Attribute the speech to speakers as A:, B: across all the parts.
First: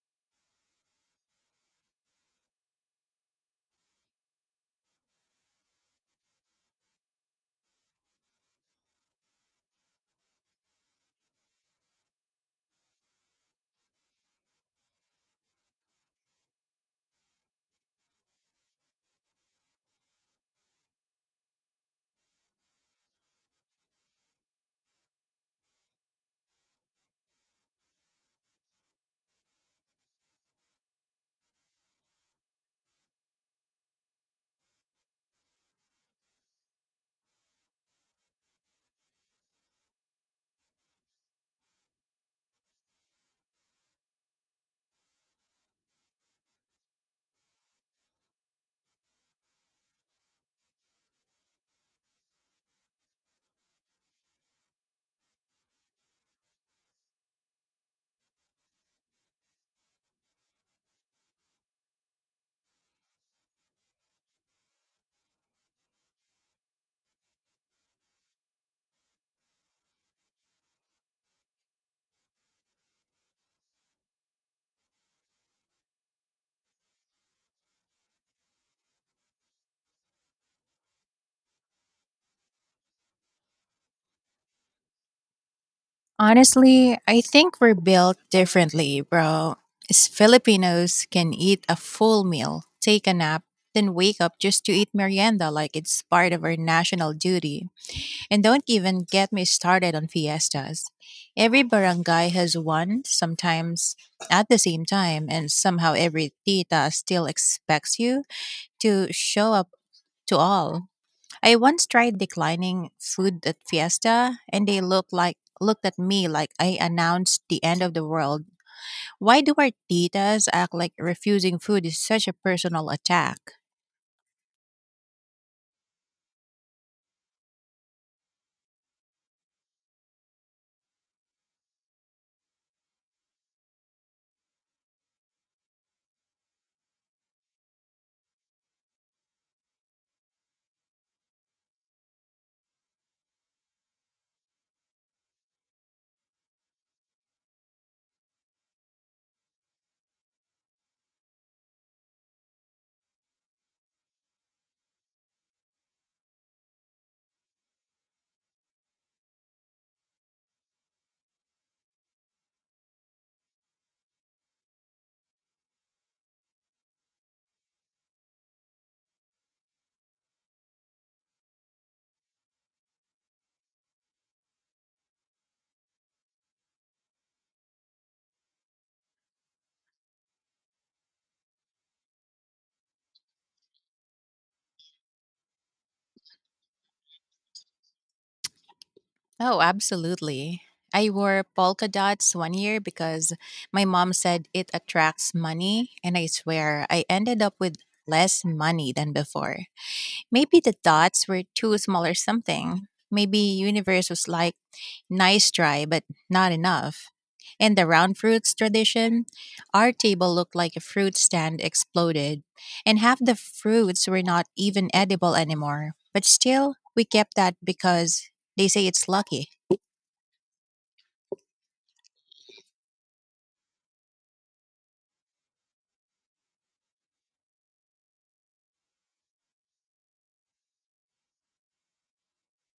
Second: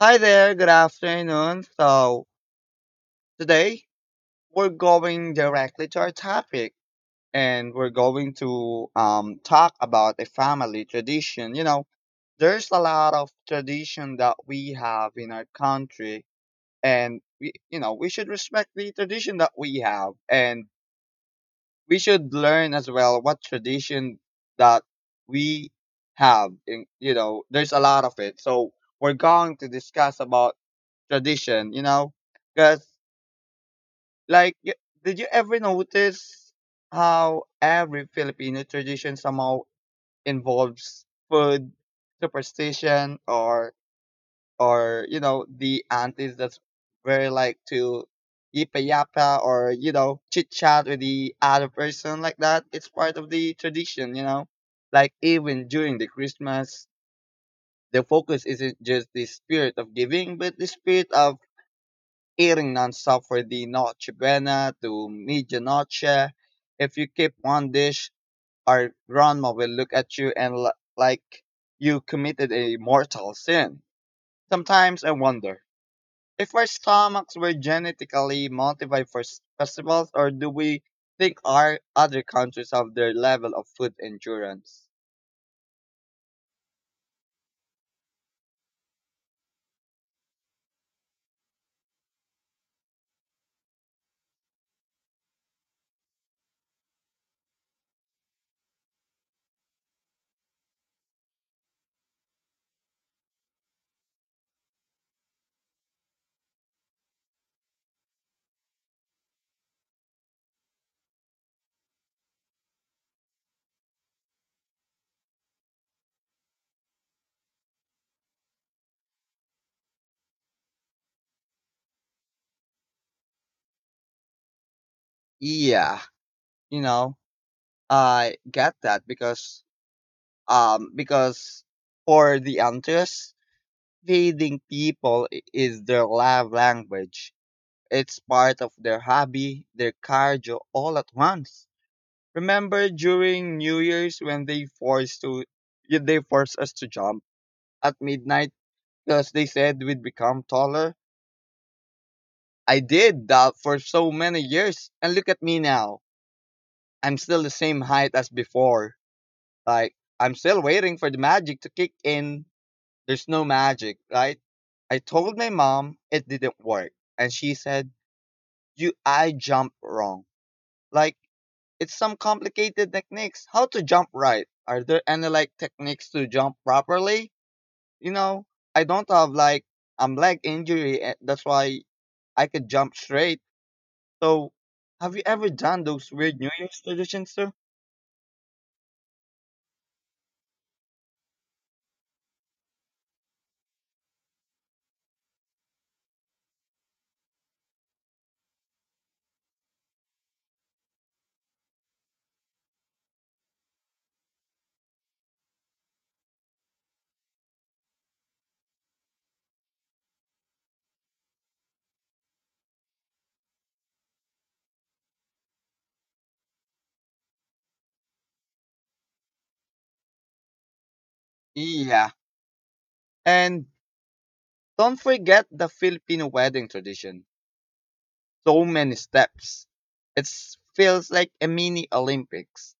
A: Hi there, good afternoon. So, today we're going directly to our topic, and we're going to talk about a family tradition. You know, there's a lot of tradition that we have in our country, and we, you know, we should respect the tradition that we have, and we should learn as well what tradition that we have. In, you know, there's a lot of it. So, we're going to discuss about tradition, you know, because Like, y- did you ever notice how every Filipino tradition somehow involves food, superstition, or you know the aunties that's very like to yipa or you know chit chat with the other person like that. It's part of the tradition, you know. Like even during the Christmas, the focus isn't just the spirit of giving, but the spirit of eating nonstop for the Noche Buena to medianoche. If you keep one dish, our grandma will look at you and like you committed a mortal sin. Sometimes I wonder if our stomachs were genetically modified for festivals, or do we think our other countries have their level of food endurance?
B: Honestly, I think we're built differently, bro. As Filipinos can eat a full meal, take a nap, then wake up just to eat merienda like it's part of our national duty. And don't even get me started on fiestas. Every barangay has one, sometimes at the same time, and somehow every tita still expects you to show up to all. I once tried declining food at Fiesta and they looked at me like I announced the end of the world. Why do our titas act like refusing food is such a personal attack?
A: Yeah, you know, I get that because for the Antilles, feeding people is their love language. It's part of their hobby, their cardio, all at once. Remember during New Year's when they forced to they forced us to jump at midnight because they said we'd become taller? I did that for so many years, and look at me now. I'm still the same height as before. Like I'm still waiting for the magic to kick in. There's no magic, right? I told my mom it didn't work, and she said you I jump wrong. Like it's some complicated techniques. How to jump right? Are there any like techniques to jump properly? You know, I don't have like leg injury. That's why I could jump straight. So, have you ever done those weird New Year's traditions too?
B: Oh, absolutely. I wore polka dots one year because my mom said it attracts money, and I swear I ended up with less money than before. Maybe the dots were too small or something. Maybe universe was like, "Nice try, but not enough." In the round fruits tradition, our table looked like a fruit stand exploded, and half the fruits were not even edible anymore. But still, we kept that because they say it's lucky.
A: Yeah, and don't forget the Filipino wedding tradition. So many steps. It feels like a mini Olympics.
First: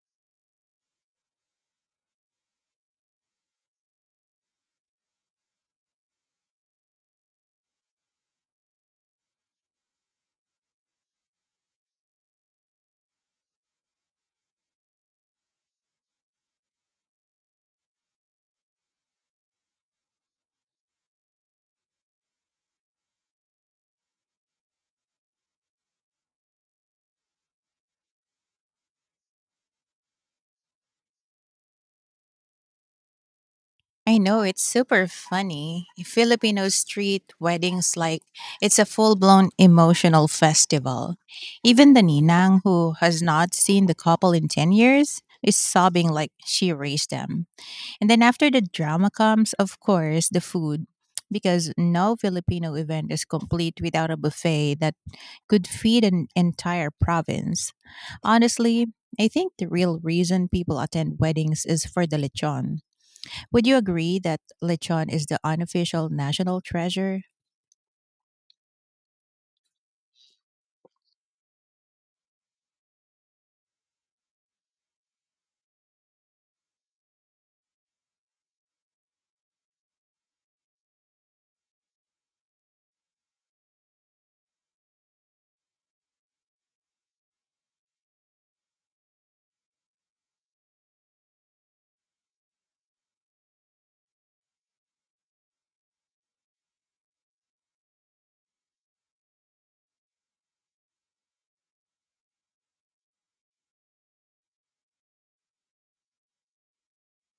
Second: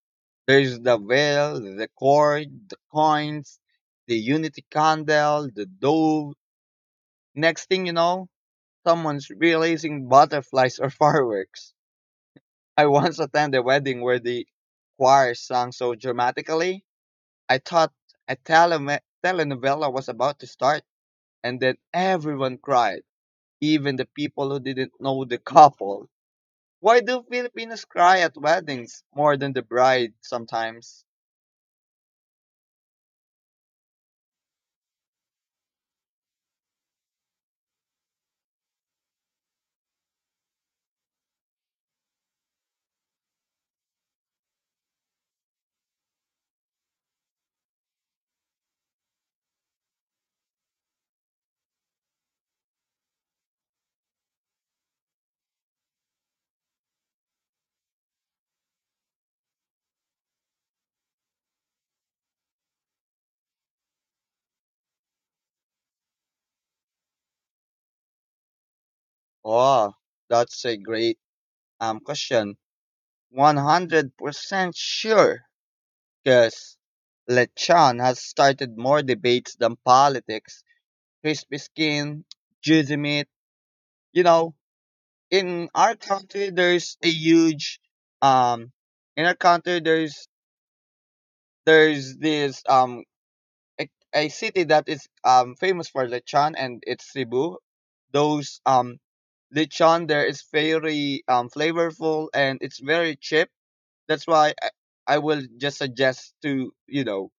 A: There's the veil, the cord, the coins, the unity candle, the dove. Next thing you know, someone's releasing butterflies or fireworks. I once attended a wedding where the choir sang so dramatically, I thought a telenovela was about to start, and then everyone cried, even the people who didn't know the couple. Why do Filipinos cry at weddings more than the bride sometimes?
B: I know it's super funny. Filipino street weddings like it's a full-blown emotional festival. Even the ninang who has not seen the couple in 10 years is sobbing like she raised them. And then after the drama comes, of course, the food, because no Filipino event is complete without a buffet that could feed an entire province. Honestly, I think the real reason people attend weddings is for the lechon. Would you agree that lechon is the unofficial national treasure?
A: Oh, that's a great question. 100% sure, because lechon has started more debates than politics. Crispy skin, juicy meat. You know, in our country, there's a huge um. In our country, there's this a city that is famous for lechon, and it's Cebu. Those lechon there is very flavorful, and it's very cheap. That's why I will just suggest to you know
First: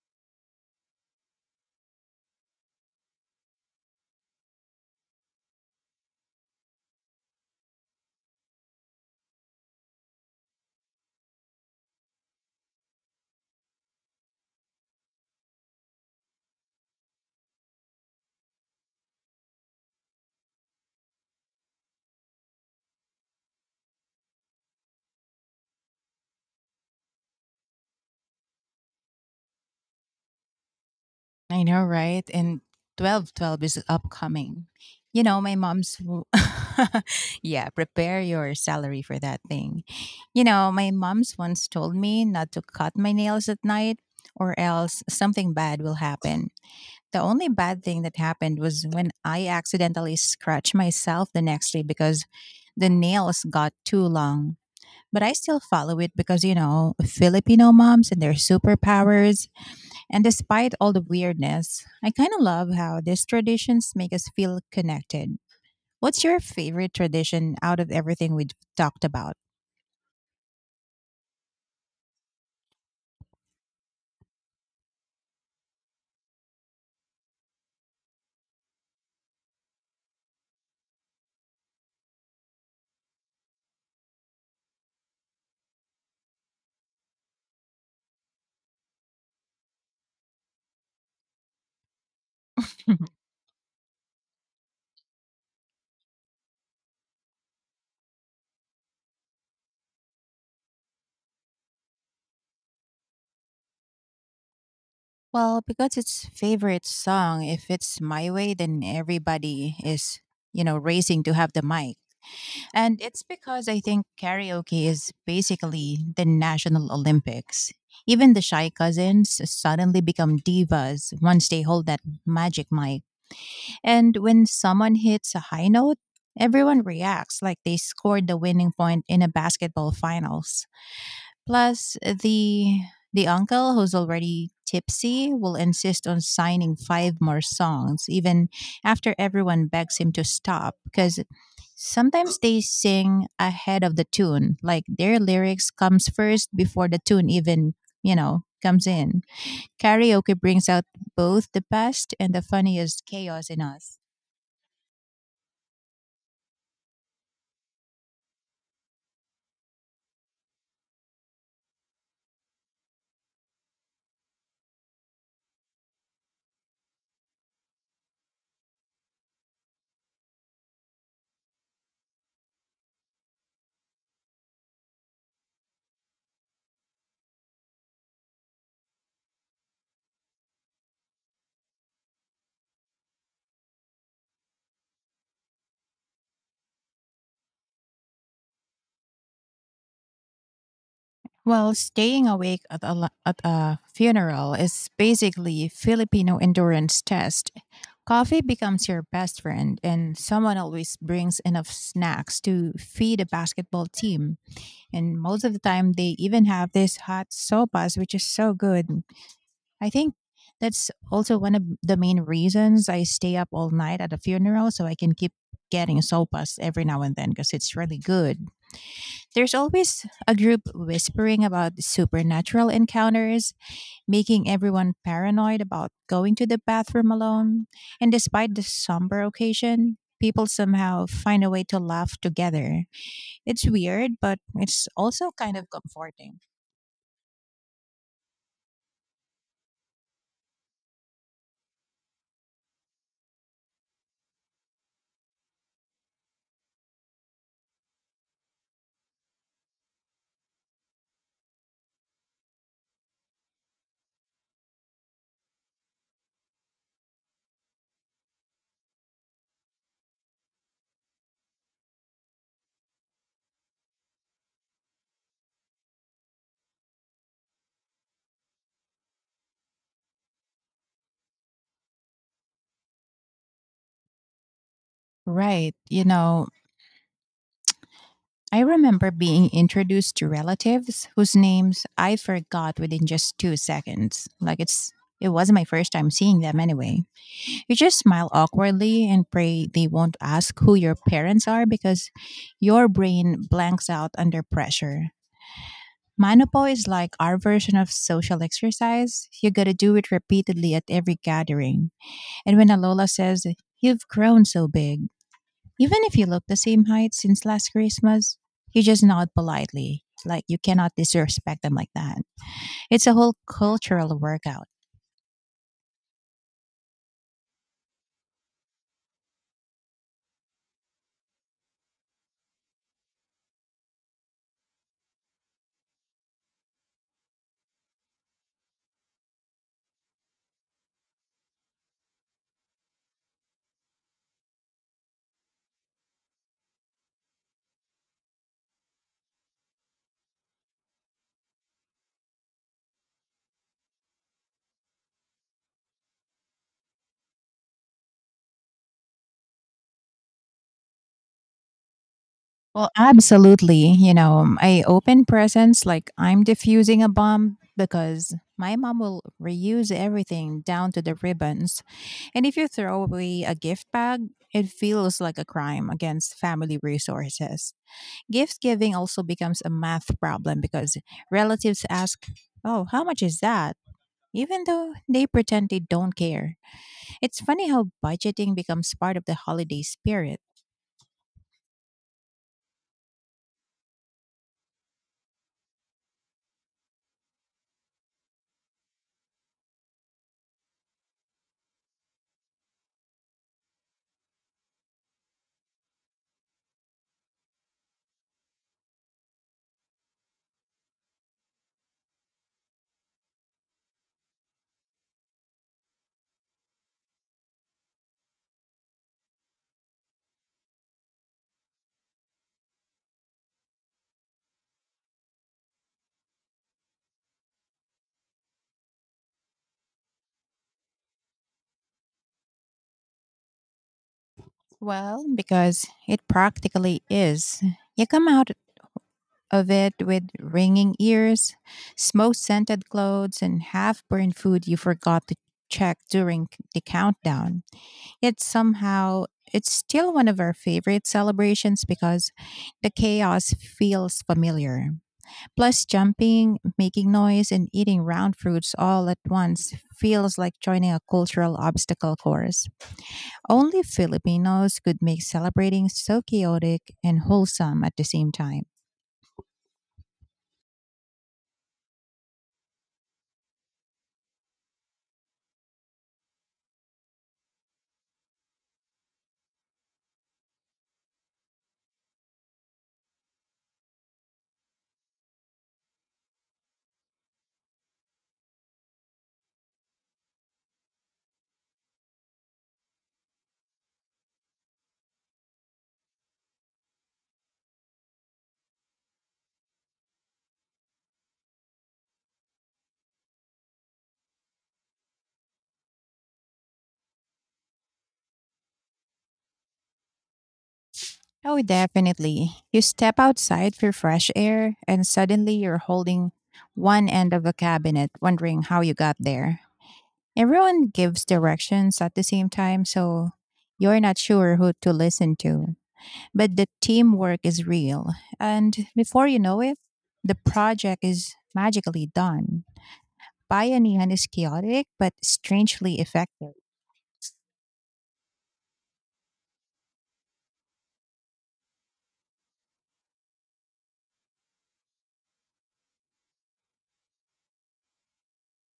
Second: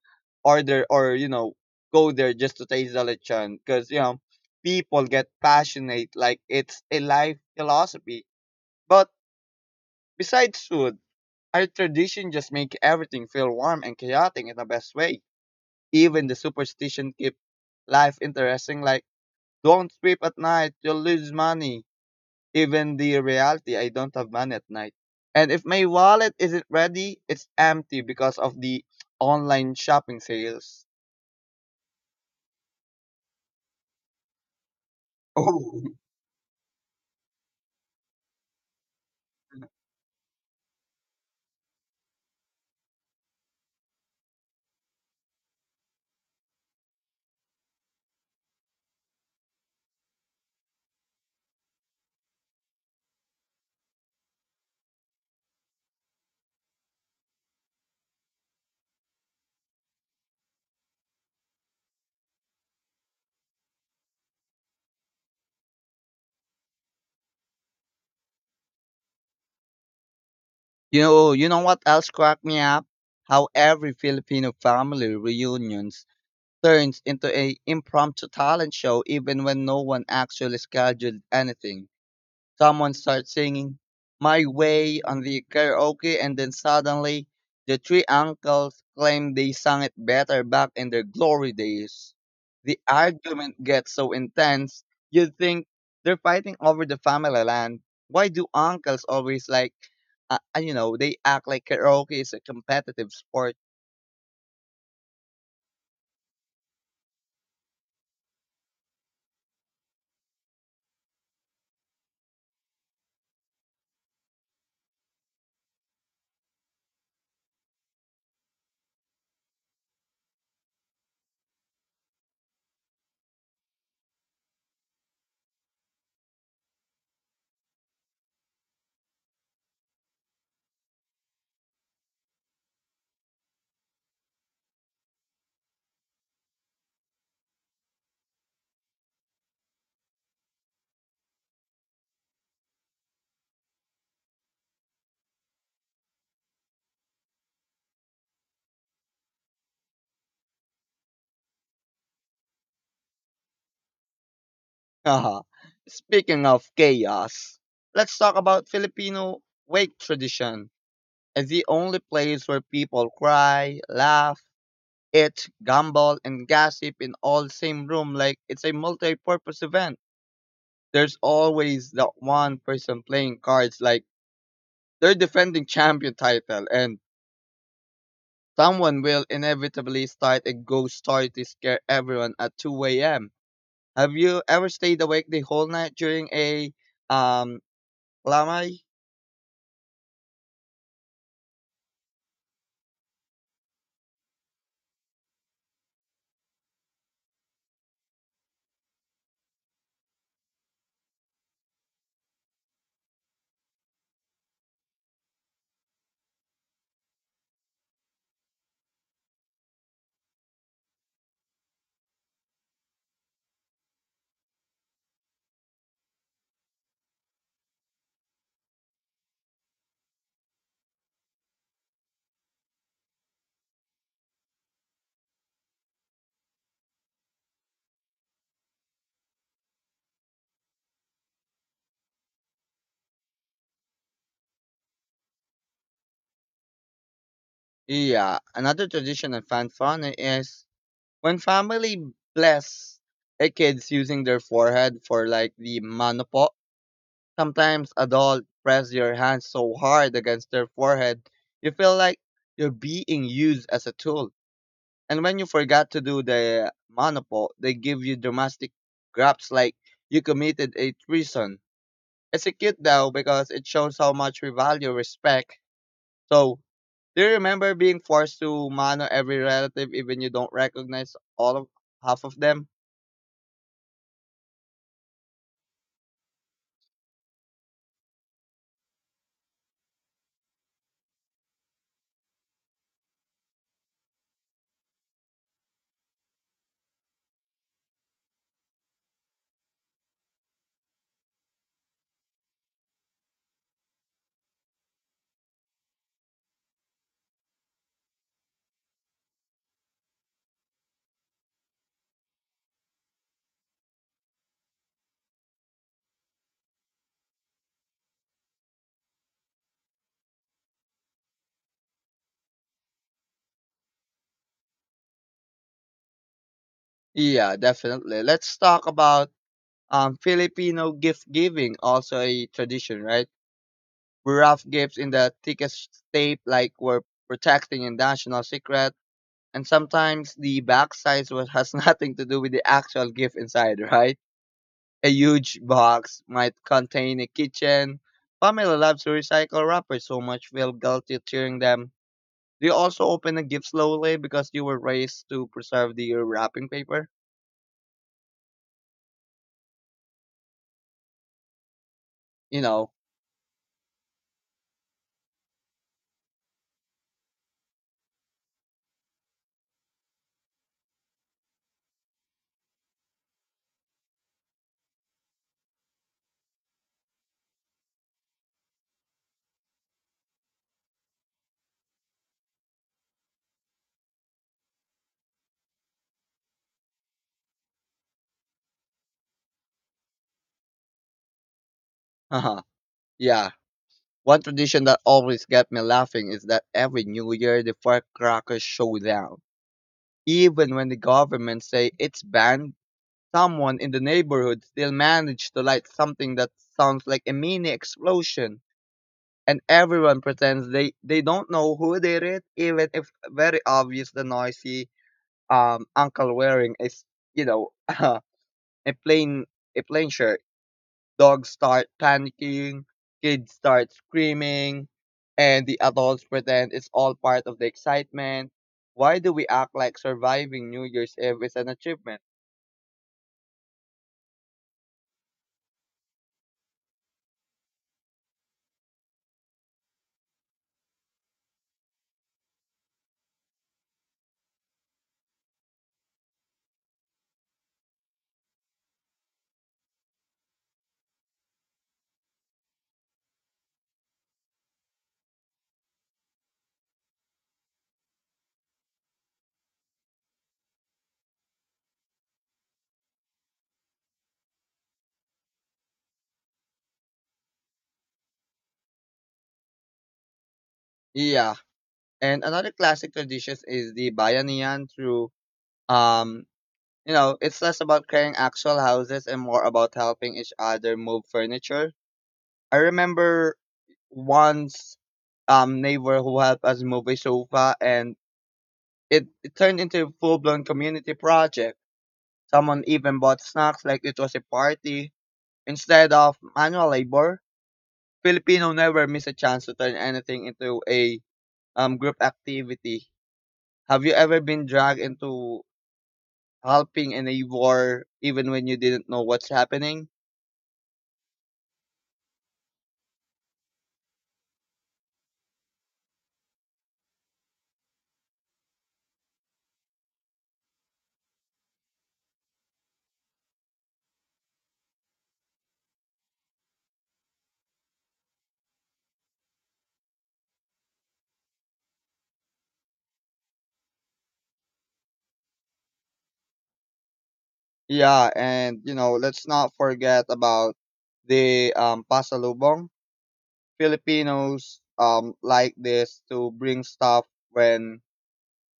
A: order or you know go there just to taste the lechon because you know people get passionate like it's a life philosophy. But besides food, our tradition just make everything feel warm and chaotic in the best way, even the superstition keep life interesting, like don't sweep at night, you'll lose money. Even the reality, I don't have money at night. And if my wallet isn't ready, it's empty because of the online shopping sales.
B: I know, right? And 1212 is upcoming. You know, my
A: Oh,
B: mom's w- Yeah, prepare your salary for that thing. You know, my mom's once told me not to cut my nails at night or else something bad will happen. The only bad thing that happened was when I accidentally scratched myself the next day because the nails got too long. But I still follow it because, you know, Filipino moms and their superpowers. And despite all the weirdness, I kind of love how these traditions make us feel connected. What's your favorite tradition out of everything we've talked about?
A: you know what else cracked me up? How every Filipino family reunions turns into a impromptu talent show even when no one actually scheduled anything. Someone starts singing My Way on the karaoke, and then suddenly the three uncles claim they sang it better back in their glory days. The argument gets so intense, you'd think they're fighting over the family land. Why do uncles always like, you know, they act like karaoke is a competitive sport?
B: Well, because it's favorite song, if it's my way, then everybody is, racing to have the mic. And it's because I think karaoke is basically the national Olympics. Even the shy cousins suddenly become divas once they hold that magic mic. And when someone hits a high note, everyone reacts like they scored the winning point in a basketball finals. Plus, the uncle who's already tipsy will insist on signing five more songs even after everyone begs him to stop, because sometimes they sing ahead of the tune like their lyrics comes first before the tune even, comes in. Karaoke brings out both the best and the funniest chaos in us.
A: Speaking of chaos, let's talk about Filipino wake tradition, and the only place where people cry, laugh, eat, gamble, and gossip in all same room like it's a multi-purpose event. There's always that one person playing cards like they're defending champion title, and someone will inevitably start a ghost story to scare everyone at 2 a.m. Have you ever stayed awake the whole night during a um lamay?
B: Well, staying awake at a, at a funeral is basically Filipino endurance test. Coffee becomes your best friend, and someone always brings enough snacks to feed a basketball team. And most of the time, they even have this hot sopas, which is so good. I think that's also one of the main reasons I stay up all night at a funeral, so I can keep getting sopas every now and then because it's really good. There's always a group whispering about supernatural encounters, making everyone paranoid about going to the bathroom alone. And despite the somber occasion, people somehow find a way to laugh together. It's weird, but it's also kind of comforting.
A: Yeah, another tradition I found fun is when family bless a kids using their forehead for like the manopo, sometimes adult press your hands so hard against their forehead, you feel like you're being used as a tool. And when you forgot to do the manopo, they give you dramatic grabs like you committed a treason. It's a cute though because it shows how much we value respect. So, do you remember being forced to mano every relative even you don't recognize all of half of them?
B: Right. You know, I remember being introduced to relatives whose names I forgot within just 2 seconds. Like it wasn't my first time seeing them anyway. You just smile awkwardly and pray they won't ask who your parents are because your brain blanks out under pressure. Manopo is like our version of social exercise. You gotta do it repeatedly at every gathering. And when Alola says, "You've grown so big," even if you look the same height since last Christmas, you just nod politely. Like you cannot disrespect them like that. It's a whole cultural workout.
A: Yeah, definitely. Let's talk about Filipino gift giving, also a tradition, right? We wrap gifts in the thickest tape, like we're protecting a national secret, and sometimes the back size was, has nothing to do with the actual gift inside, right? A huge box might contain a kitchen. Pamela loves to recycle wrappers so much, feel guilty tearing them. Do you also open the gift slowly because you were raised to preserve the wrapping paper? You
B: Well,
A: know,
B: absolutely. You know, I open presents like I'm diffusing a bomb because my mom will reuse everything down to the ribbons. And if you throw away a gift bag, it feels like a crime against family resources. Gift giving also becomes a math problem because relatives ask, "Oh, how much is that?" even though they pretend they don't care. It's funny how budgeting becomes part of the holiday spirit.
A: haha, yeah. One tradition that always gets me laughing is that every New Year the firecrackers show down. Even when the government say it's banned, someone in the neighborhood still managed to light something that sounds like a mini explosion. And everyone pretends they don't know who did it, even if very obvious the noisy uncle wearing is you know plain a plain shirt. Dogs start panicking, kids start screaming, and the adults pretend it's all part of the excitement. Why do we act like surviving New Year's Eve is an achievement?
B: Well, because it practically is. You come out of it with ringing ears, smoke scented clothes, and half burned food you forgot to check during the countdown. Yet somehow it's still one of our favorite celebrations because the chaos feels familiar. Plus, jumping, making noise, and eating round fruits all at once feels like joining a cultural obstacle course. Only Filipinos could make celebrating so chaotic and wholesome at the same time.
A: Yeah. And another classic tradition is the bayanihan through um you know, it's less about clearing actual houses and more about helping each other move furniture. I remember once neighbor who helped us move a sofa, and it turned into a full blown community project. Someone even bought snacks like it was a party. Instead of manual labor, Filipino never miss a chance to turn anything into a group activity. Have you ever been dragged into helping in a war even when you didn't know what's happening?
B: Oh, definitely. You step outside for fresh air, and suddenly you're holding one end of a cabinet, wondering how you got there. Everyone gives directions at the same time, so you're not sure who to listen to. But the teamwork is real. And before you know it, the project is magically done. Bayanihan is chaotic, but strangely effective.
A: Yeah, and you know, let's not forget about the pasalubong. Filipinos like this to bring stuff when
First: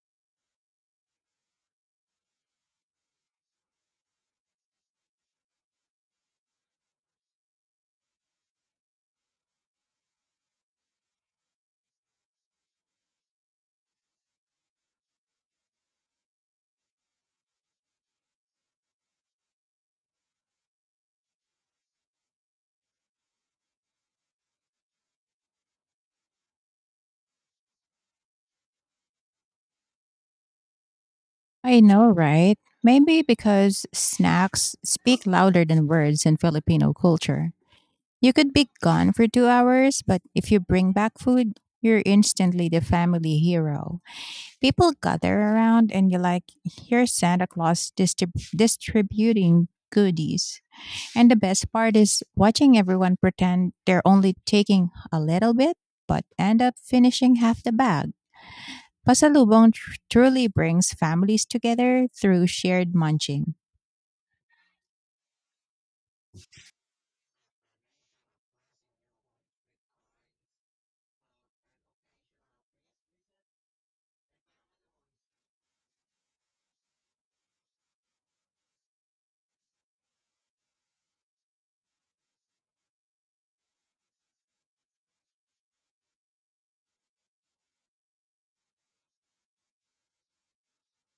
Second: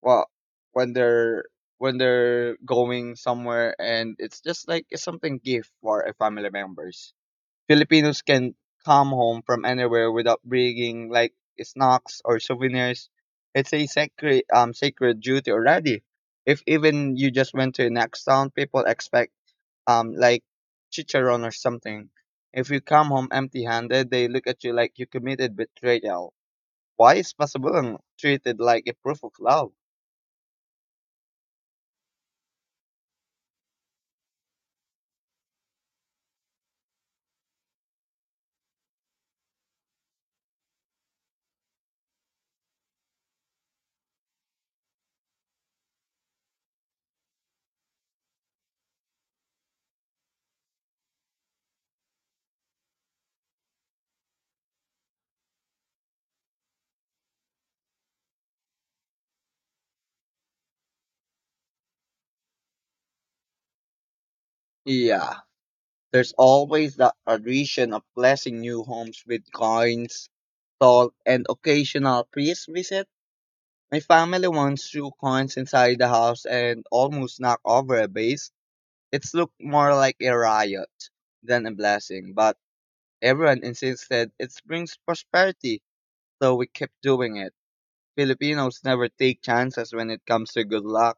A: well when they're when they're going somewhere, and it's just like it's something gift for a family members. Filipinos can come home from anywhere without bringing like snacks or souvenirs. It's a sacred sacred duty already. If even you just went to a next town, people expect like chicharon or something. If you come home empty handed, they look at you like you committed betrayal. Why is possible and treated like a proof of love?
B: I know, right? Maybe because snacks speak louder than words in Filipino culture. You could be gone for 2 hours, but if you bring back food, you're instantly the family hero. People gather around and you like hear Santa Claus distributing goodies. And the best part is watching everyone pretend they're only taking a little bit but end up finishing half the bag. Pasalubong truly brings families together through shared munching.
A: Yeah, there's always the addition of blessing new homes with coins, salt, and occasional priest visit. My family once threw coins inside the house and almost knocked over a vase. It looked more like a riot than a blessing, but everyone insisted it brings prosperity, so we kept doing it. Filipinos never take chances when it comes to good luck.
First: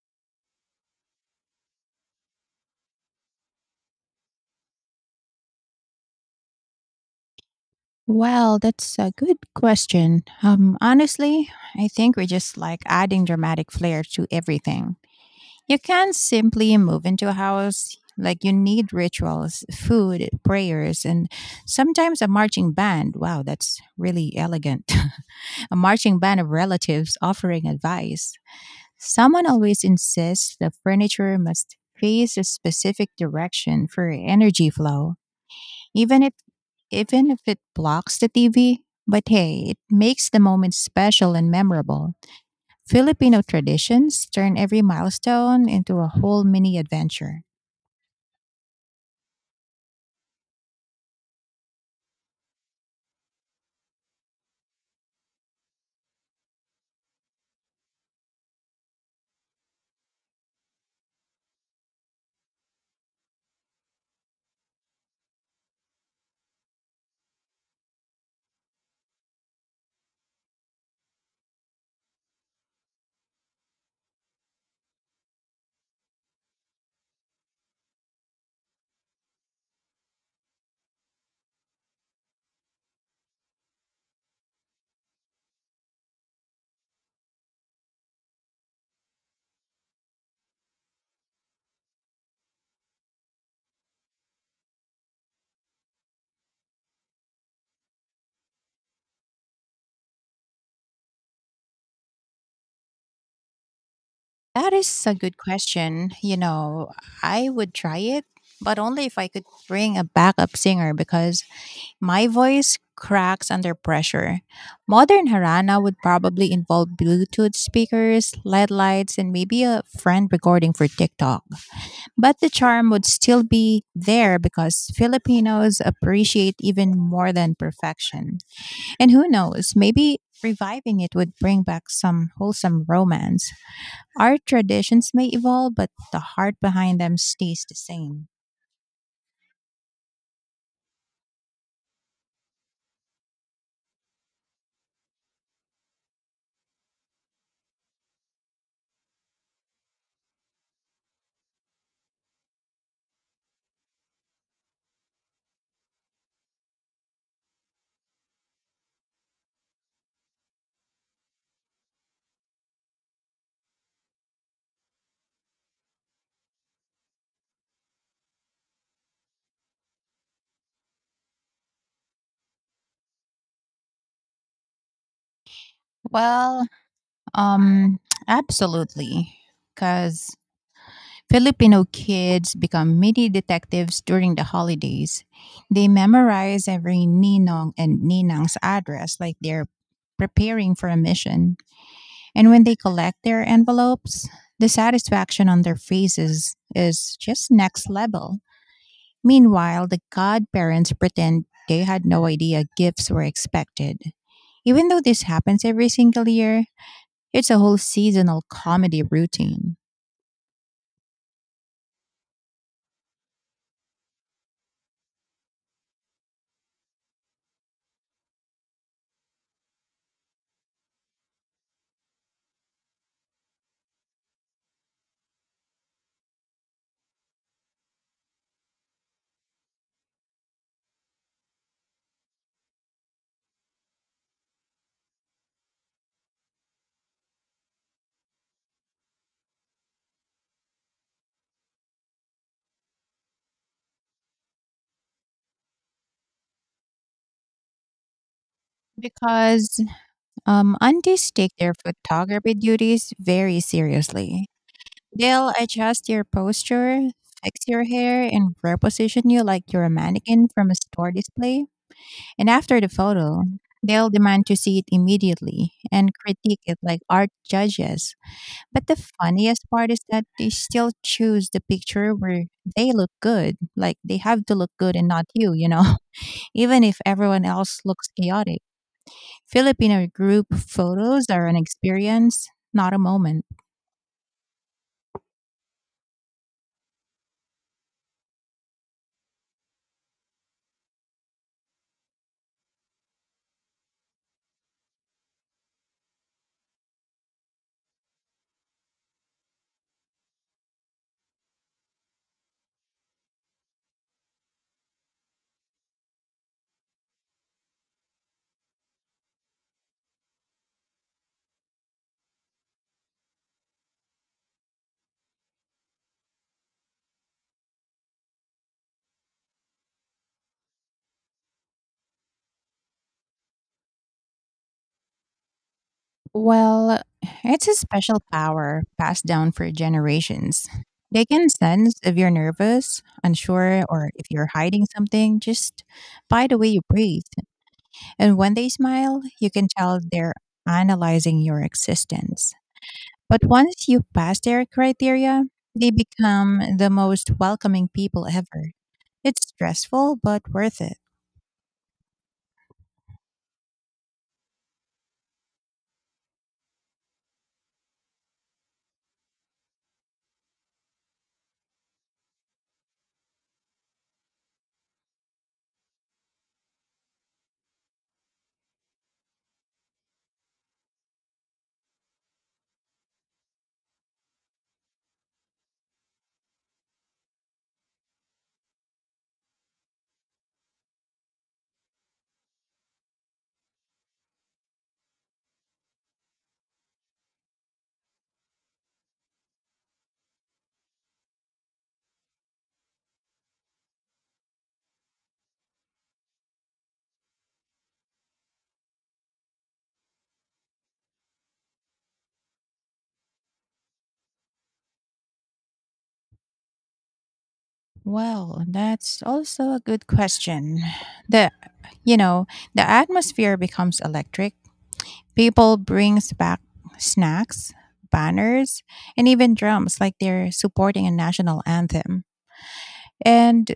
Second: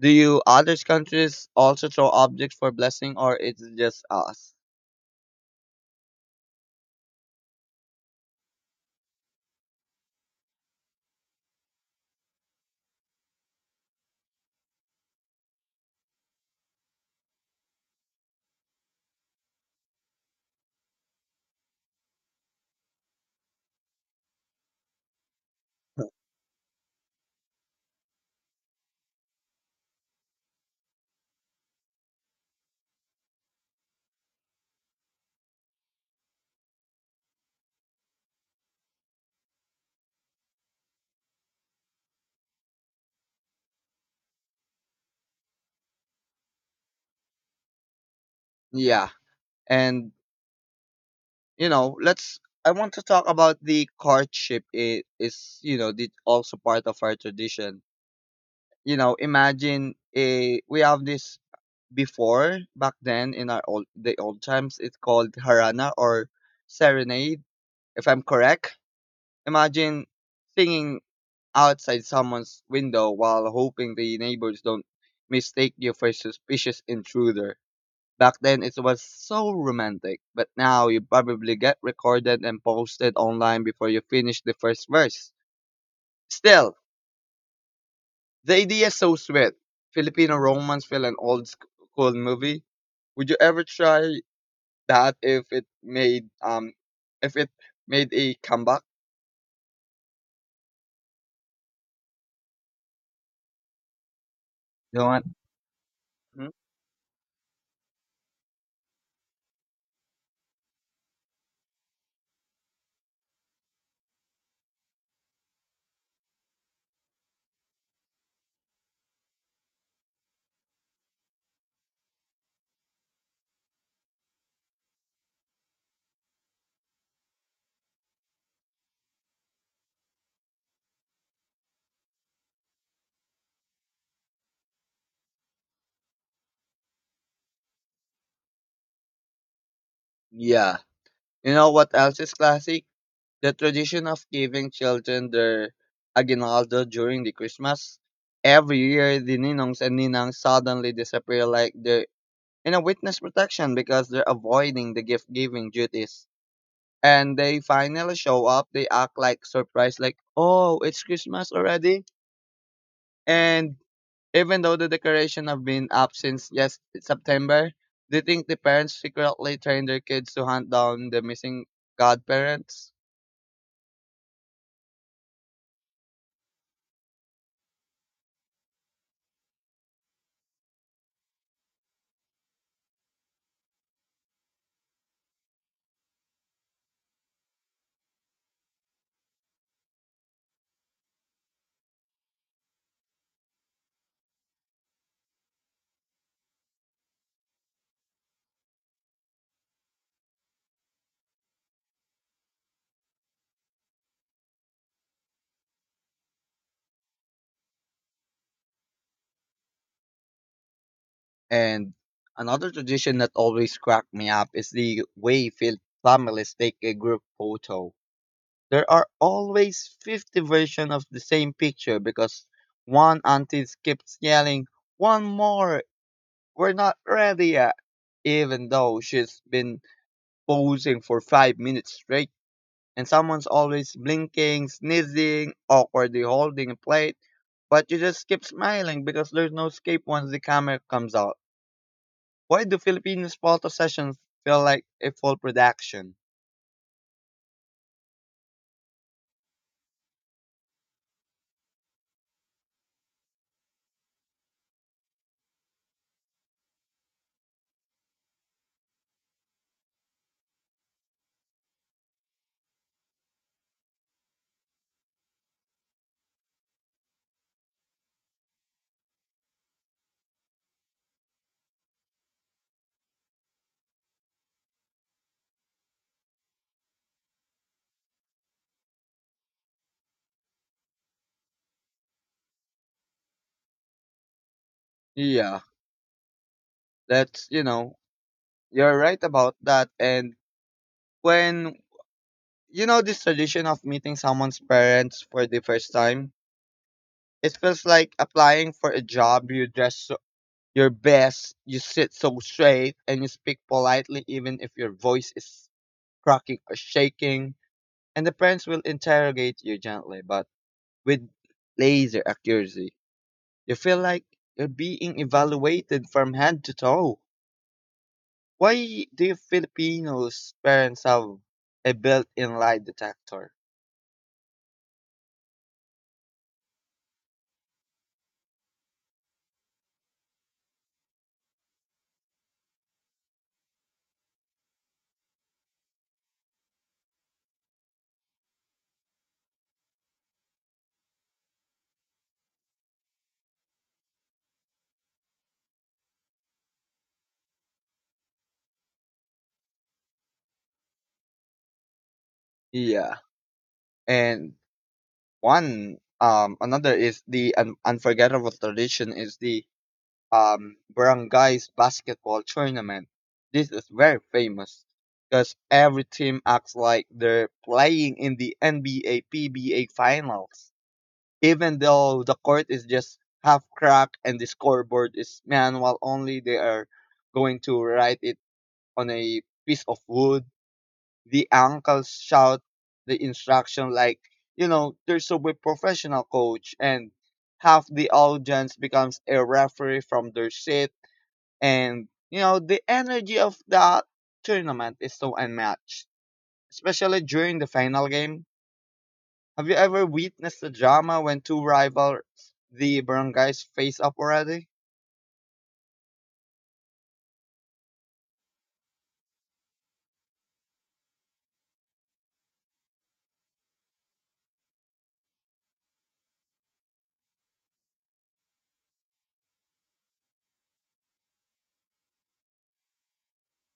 A: Do you others countries also throw objects for blessing, or it's just us?
B: Well, that's a good question. Honestly, I think we're just like adding dramatic flair to everything. You can't simply move into a house. Like you need rituals, food, prayers, and sometimes a marching band. Wow, that's really elegant. A marching band of relatives offering advice. Someone always insists the furniture must face a specific direction for energy flow, even if even if it blocks the TV. But hey, it makes the moment special and memorable. Filipino traditions turn every milestone into a whole mini adventure.
A: Yeah. And you know, let's. I want to talk about the courtship. It is, you know, the, also part of our tradition. You know, imagine a we have this before back then in our old the old times. It's called harana or serenade, if I'm correct. Imagine singing outside someone's window while hoping the neighbors don't mistake you for a suspicious intruder. Back then it was so romantic, but now you probably get recorded and posted online before you finish the first verse. Still, the idea is so sweet. Filipino romance feel an old school movie. Would you ever try that if it made a comeback?
B: That is
A: You know
B: a
A: what?
B: good question. You
A: Hmm?
B: know, I would try it, but only if I could bring a backup singer because my voice cracks under pressure. Modern Harana would probably involve Bluetooth speakers, LED lights, and maybe a friend recording for TikTok. But the charm would still be there because Filipinos appreciate even more than perfection. And who knows, maybe reviving it would bring back some wholesome romance. Our traditions may evolve, but the heart behind them stays the same.
A: Yeah. You know what else is classic? The tradition of giving children their aguinaldo during the Christmas. Every year, the ninongs and ninangs suddenly disappear like they're in a witness protection because they're avoiding the gift giving duties. And they finally show up, they act like surprised, like, oh, it's Christmas already. And even though the decoration have been up since yes September, they think the parents secretly train their kids to hunt down the missing godparents.
B: Well, um, absolutely. Because Filipino kids become mini detectives during the holidays. They memorize every ninong and ninang's address like they're preparing for a mission. And when they collect their envelopes, the satisfaction on their faces is just next level. Meanwhile, the godparents pretend they had no idea gifts were expected. Even though this happens every single year, it's a whole seasonal comedy routine.
A: And another tradition that always cracked me up is the way families take a group photo. There are always 50 versions of the same picture because one auntie keeps yelling, one more! We're not ready yet! Even though she's been posing for 5 minutes straight, and someone's always blinking, sneezing, awkwardly holding a plate, but you just keep smiling because there's no escape once the camera comes out. Why do Filipino photo sessions feel like a full production?
B: Because aunties take their photography duties very seriously. They'll adjust your posture, fix your hair, and reposition you like you're a mannequin from a store display. And after the photo, they'll demand to see it immediately and critique it like art judges. But the funniest part is that they still choose the picture where they look good. Like they have to look good and not you, you know? Even if everyone else looks chaotic. Filipino group photos are an experience, not a moment.
A: Yeah, that's you're right about that. And when, this tradition of meeting someone's parents for the first time, it feels like applying for a job. You dress your best, you sit so straight, and you speak politely, even if your voice is cracking or shaking. And the parents will interrogate you gently, but with laser accuracy. You feel like you're being evaluated from head to toe. Why do Filipinos parents have a built-in lie detector?
B: Well, it's a special power passed down for generations. They can sense if you're nervous, unsure, or if you're hiding something just by the way you breathe. And when they smile, you can tell they're analyzing your existence. But once you pass their criteria, they become the most welcoming people ever. It's stressful, but worth it.
A: Yeah, and one another is the un- unforgettable tradition is the barangay's basketball tournament. This is very famous because every team acts like they're playing in the NBA PBA finals. Even though the court is just half crack and the scoreboard is manual only, they are going to write it on a piece of wood. The uncles shout the instruction like, they're so a professional coach, and half the audience becomes a referee from their seat, and you know the energy of that tournament is so unmatched, especially during the final game. Have you ever witnessed a drama when two rival the barangays face up already?
B: Well, that's also a good question. The, you know, the atmosphere becomes electric. People brings back snacks, banners, and even drums like they're supporting a national anthem. And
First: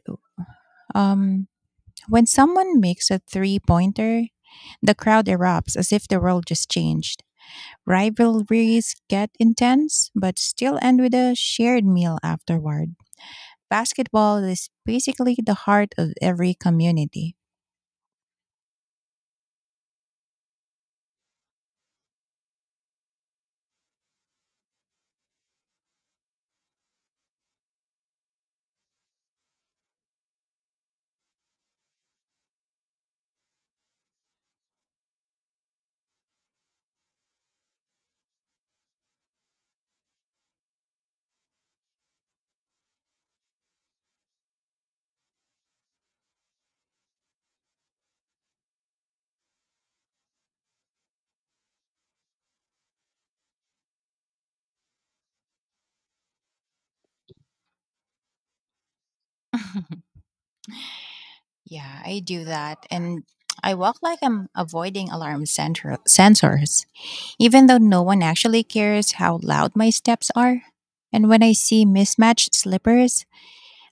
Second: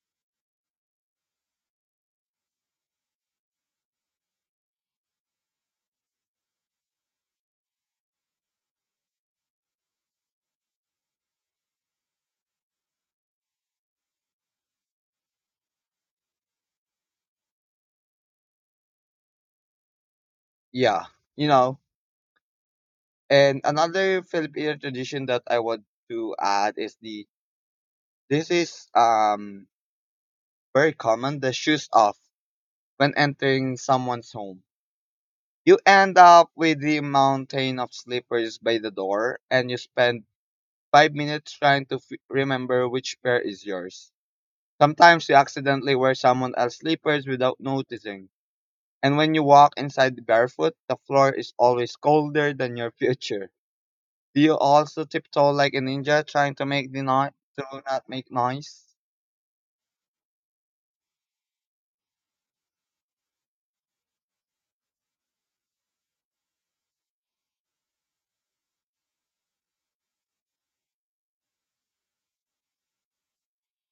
B: um when someone makes a three-pointer, the crowd erupts as if the world just changed. Rivalries get intense, but still end with a shared meal afterward. Basketball is basically the heart of every community.
A: Yeah, you know. And another Filipino tradition that I want to add is the this is very common, the shoes off when entering someone's home. You end up with the mountain of slippers by the door, and you spend five minutes trying to remember which pair is yours. Sometimes you accidentally wear someone else's slippers without noticing. And when you walk inside barefoot, the floor is always colder than your future. Do you also tiptoe like a ninja trying to make the noise to not make noise?
B: Yeah, I do that. And I walk like I'm avoiding alarm sensors, even though no one actually cares how loud my steps are. And when I see mismatched slippers,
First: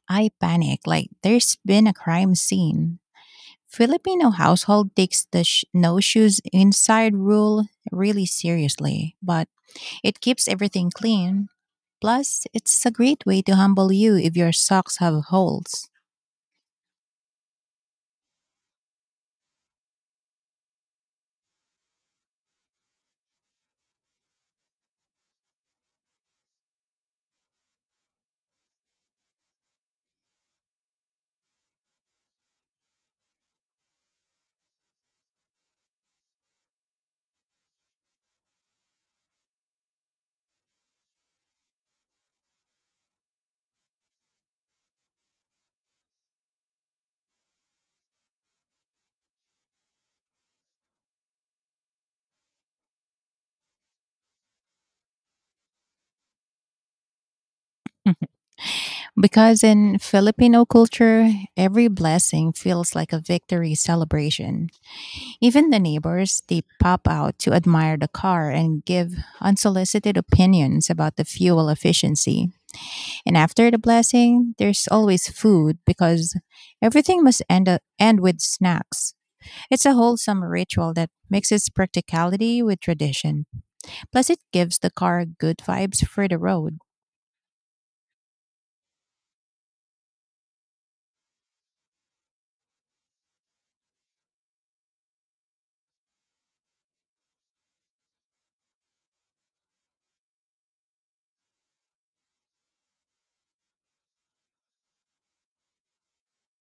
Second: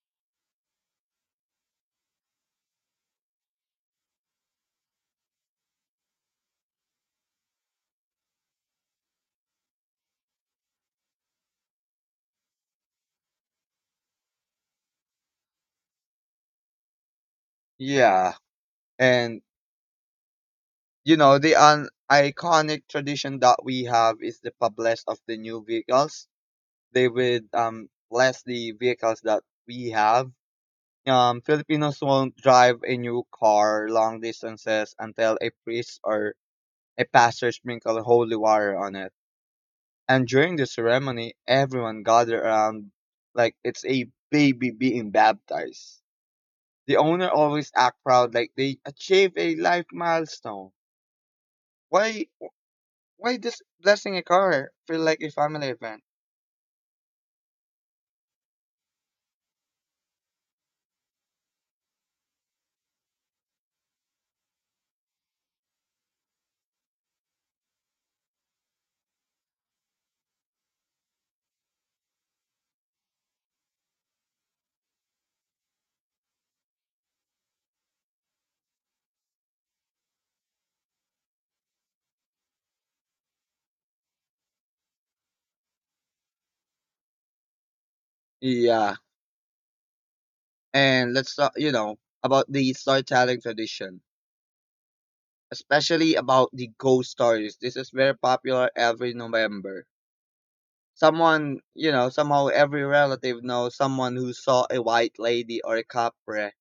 B: I panic like there's been a crime scene. Filipino household takes the no shoes inside rule really seriously, but it keeps everything clean. Plus, it's a great way to humble you if your socks have holes.
A: Yeah. And iconic tradition that we have is the publish of the new vehicles. They would bless the vehicles that we have. Filipinos won't drive a new car long distances until a priest or a pastor sprinkle holy water on it. And during the ceremony, everyone gathered around like it's a baby being baptized. The owner always act proud like they achieved a life milestone. Why why does blessing a car feel like a family event?
B: Because in Filipino culture, every blessing feels like a victory celebration. Even the neighbors, they pop out to admire the car and give unsolicited opinions about the fuel efficiency. And after the blessing, there's always food because everything must end with snacks. It's a wholesome ritual that mixes practicality with tradition. Plus, it gives the car good vibes for the road.
A: Yeah. And let's talk, you know, about the storytelling tradition, especially about the ghost stories. This is very popular every November. Somehow every relative knows someone who saw a white lady or a capre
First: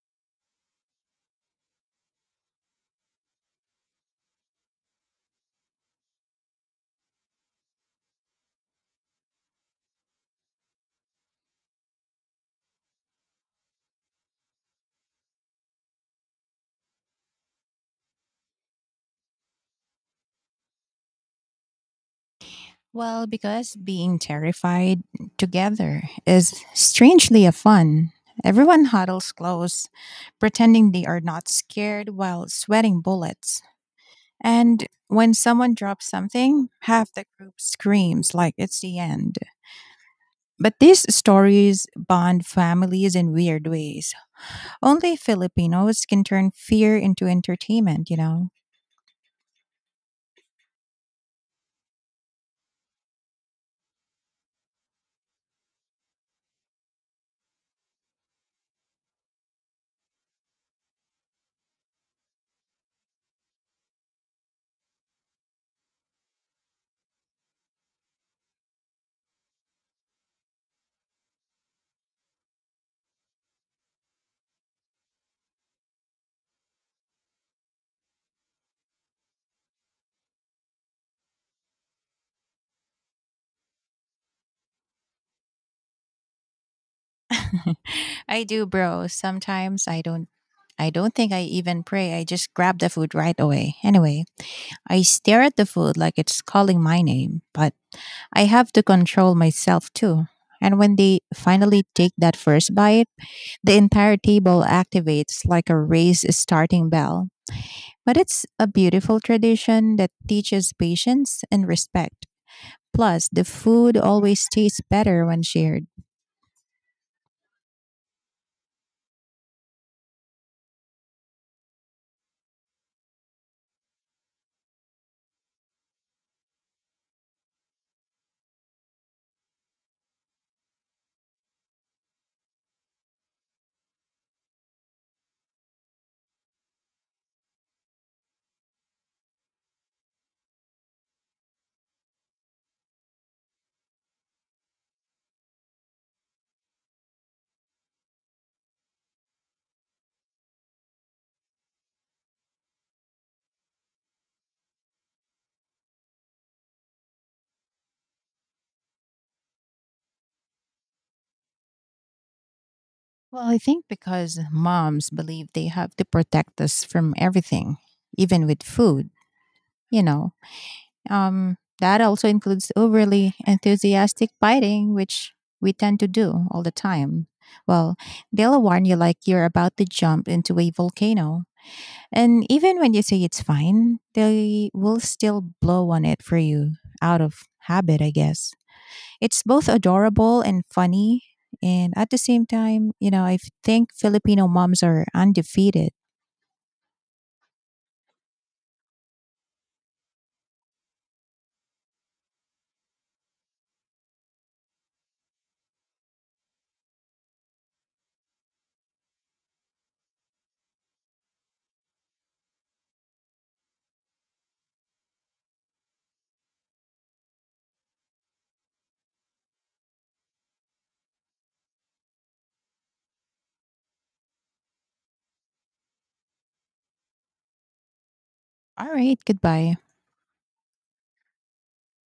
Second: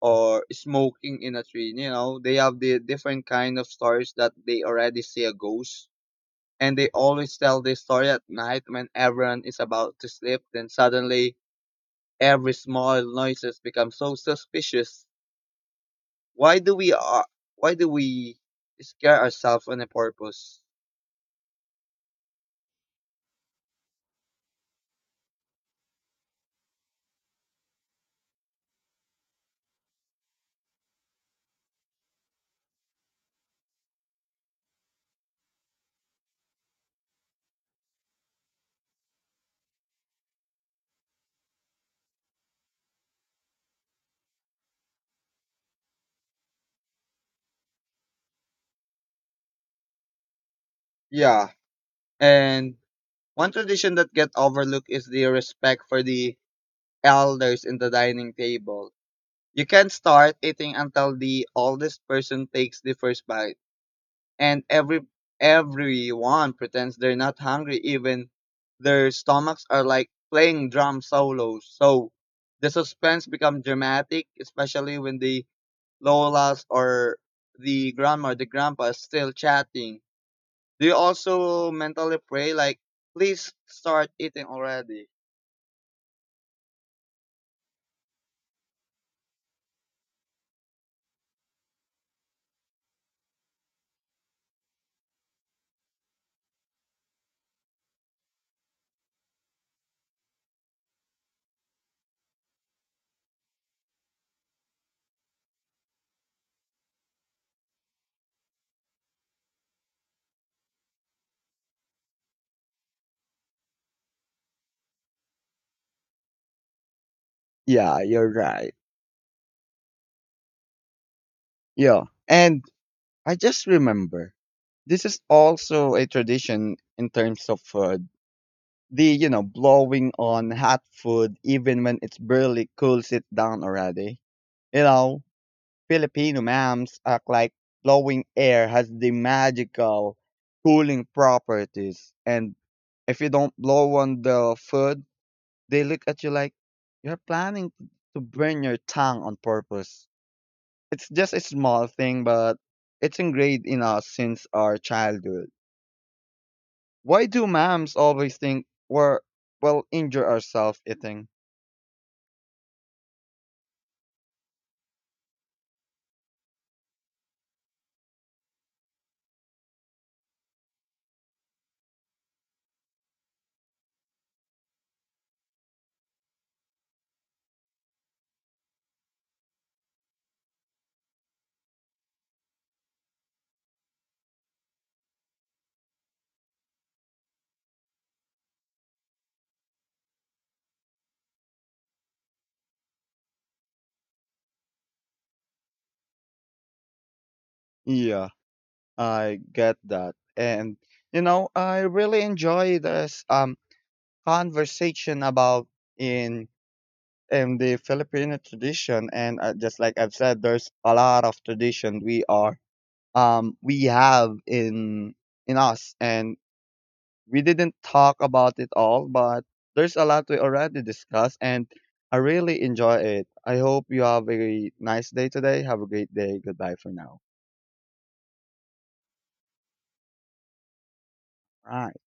A: or smoking in a tree. You know, they have the different kind of stories that they already see a ghost. And they always tell this story at night when everyone is about to sleep. Then suddenly every small noises become so suspicious. Why do we uh, why do we scare ourselves on a purpose?
B: Well, because being terrified together is strangely a fun. Everyone huddles close, pretending they are not scared while sweating bullets. And when someone drops something, half the group screams like it's the end. But these stories bond families in weird ways. Only Filipinos can turn fear into entertainment, you know?
A: Yeah. And one tradition that get overlooked is the respect for the elders in the dining table. You can't start eating until the oldest person takes the first bite, and everyone pretends they're not hungry, even their stomachs are like playing drum solos. So the suspense becomes dramatic, especially when the lolas, or the grandma or the grandpa, is still chatting. Do you also mentally pray like, please start eating already?
B: I do, bro. Sometimes I don't think I even pray. I just grab the food right away. Anyway, I stare at the food like it's calling my name, but I have to control myself too. And when they finally take that first bite, the entire table activates like a race starting bell. But it's a beautiful tradition that teaches patience and respect. Plus, the food always tastes better when shared.
A: Yeah, you're right. Yeah. And I just remember this is also a tradition in terms of food. The blowing on hot food even when it's barely cools it down already. You know, Filipino moms act like blowing air has the magical cooling properties, and if you don't blow on the food, they look at you like you're planning to burn your tongue on purpose. It's just a small thing, but it's ingrained in us since our childhood. Why do moms always think we're, well, injure ourselves eating?
B: Well, I think because moms believe they have to protect us from everything, even with food, you know. That also includes overly enthusiastic biting, which we tend to do all the time. Well, they'll warn you like you're about to jump into a volcano. And even when you say it's fine, they will still blow on it for you out of habit, I guess. It's both adorable and funny. And at the same time, I think Filipino moms are undefeated.
A: Yeah, I get that. And, you know, I really enjoy this conversation about in in the Filipino tradition. And just like I've said, there's a lot of tradition we have in us. And we didn't talk about it all, but there's a lot we already discussed, and I really enjoy it. I hope you have a nice day today. Have a great day. Goodbye for now.
B: All right, goodbye.
A: All right.